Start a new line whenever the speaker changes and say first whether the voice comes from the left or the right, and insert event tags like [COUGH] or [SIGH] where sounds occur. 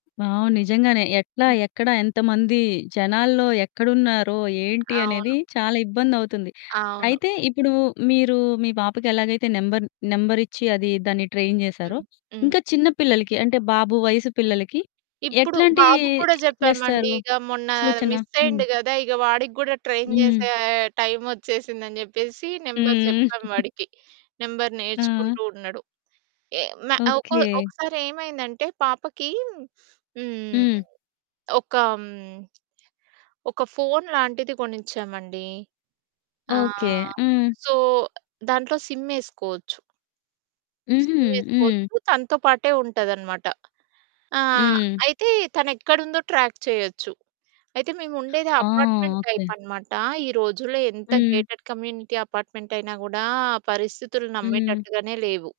left: Wow! నిజంగానే ఎట్లా,
right: హ్మ్.
left: ఎక్కడ ఎంతమంది జనాల్లో
right: అవును.
left: ఎక్కడున్నారో, ఏంటి అనేది
right: అవును.
left: చాలా ఇబ్బందవుతుంది.
right: అవును.
left: అయితే ఇప్పుడు మీరు మీ పాపకి ఎలాగైతే నంబర్ నంబరిచ్చి అది దాన్ని ట్రైన్ చేసారో,
right: హ్మ్, హ్మ్.
left: ఇంక చిన్న పిల్లలకి అంటే బాబు వయస్సు పిల్లలకి
right: ఇప్పుడు
left: ఎట్లాంటి
right: బాబుకి కూడా చెప్పామండి
left: చేస్తారు?
right: ఇక మొన్న
left: సూచన? హ్మ్.
right: మిస్సయ్యిండు గదా! ఇగ వాడికి కూడా ట్రైన్
left: హ్మ్.
right: చేసే టైమొచ్చేసిందని చెప్పేసి, నెంబరు
left: హ్మ్.
right: చెప్పాం వాడికి. నెంబరు
left: [GIGGLES] ఆ!
right: నేర్చుకుంటూ ఉన్నాడు. ఎ మే ఒకొ
left: ఓకే.
right: ఒకసారి ఏమైందంటే పాపకి హ్మ్,
left: హ్మ్.
right: ఒకా హ్మ్, ఒక ఫోను లాంటిది కొనిచ్చామండి.
left: ఓకే.
right: ఆహ్,
left: హ్మ్.
right: సో, దాంట్లో సిమ్మేసుకోచ్చు.
left: హుహు. హ్మ్.
right: సిమ్మేసుకోచ్చు. తనతో పాటే ఉంటదన్నమాట. ఆ!
left: హ్మ్.
right: అయితే తను ఎక్కడుందో ట్రాక్ చేయొచ్చు. అయితే మేము ఉండేది
left: ఆ!
right: Apartment
left: okay.
right: టైపన్నమాట. ఈ రోజుల్లో ఎంత
left: హ్మ్.
right: గేటెడ్ కమ్యూనిటీ అపార్ట్మెంటైన గూడా పరిస్థితులు
left: హ్మ్.
right: నమ్మేటట్టుగానే లేవు.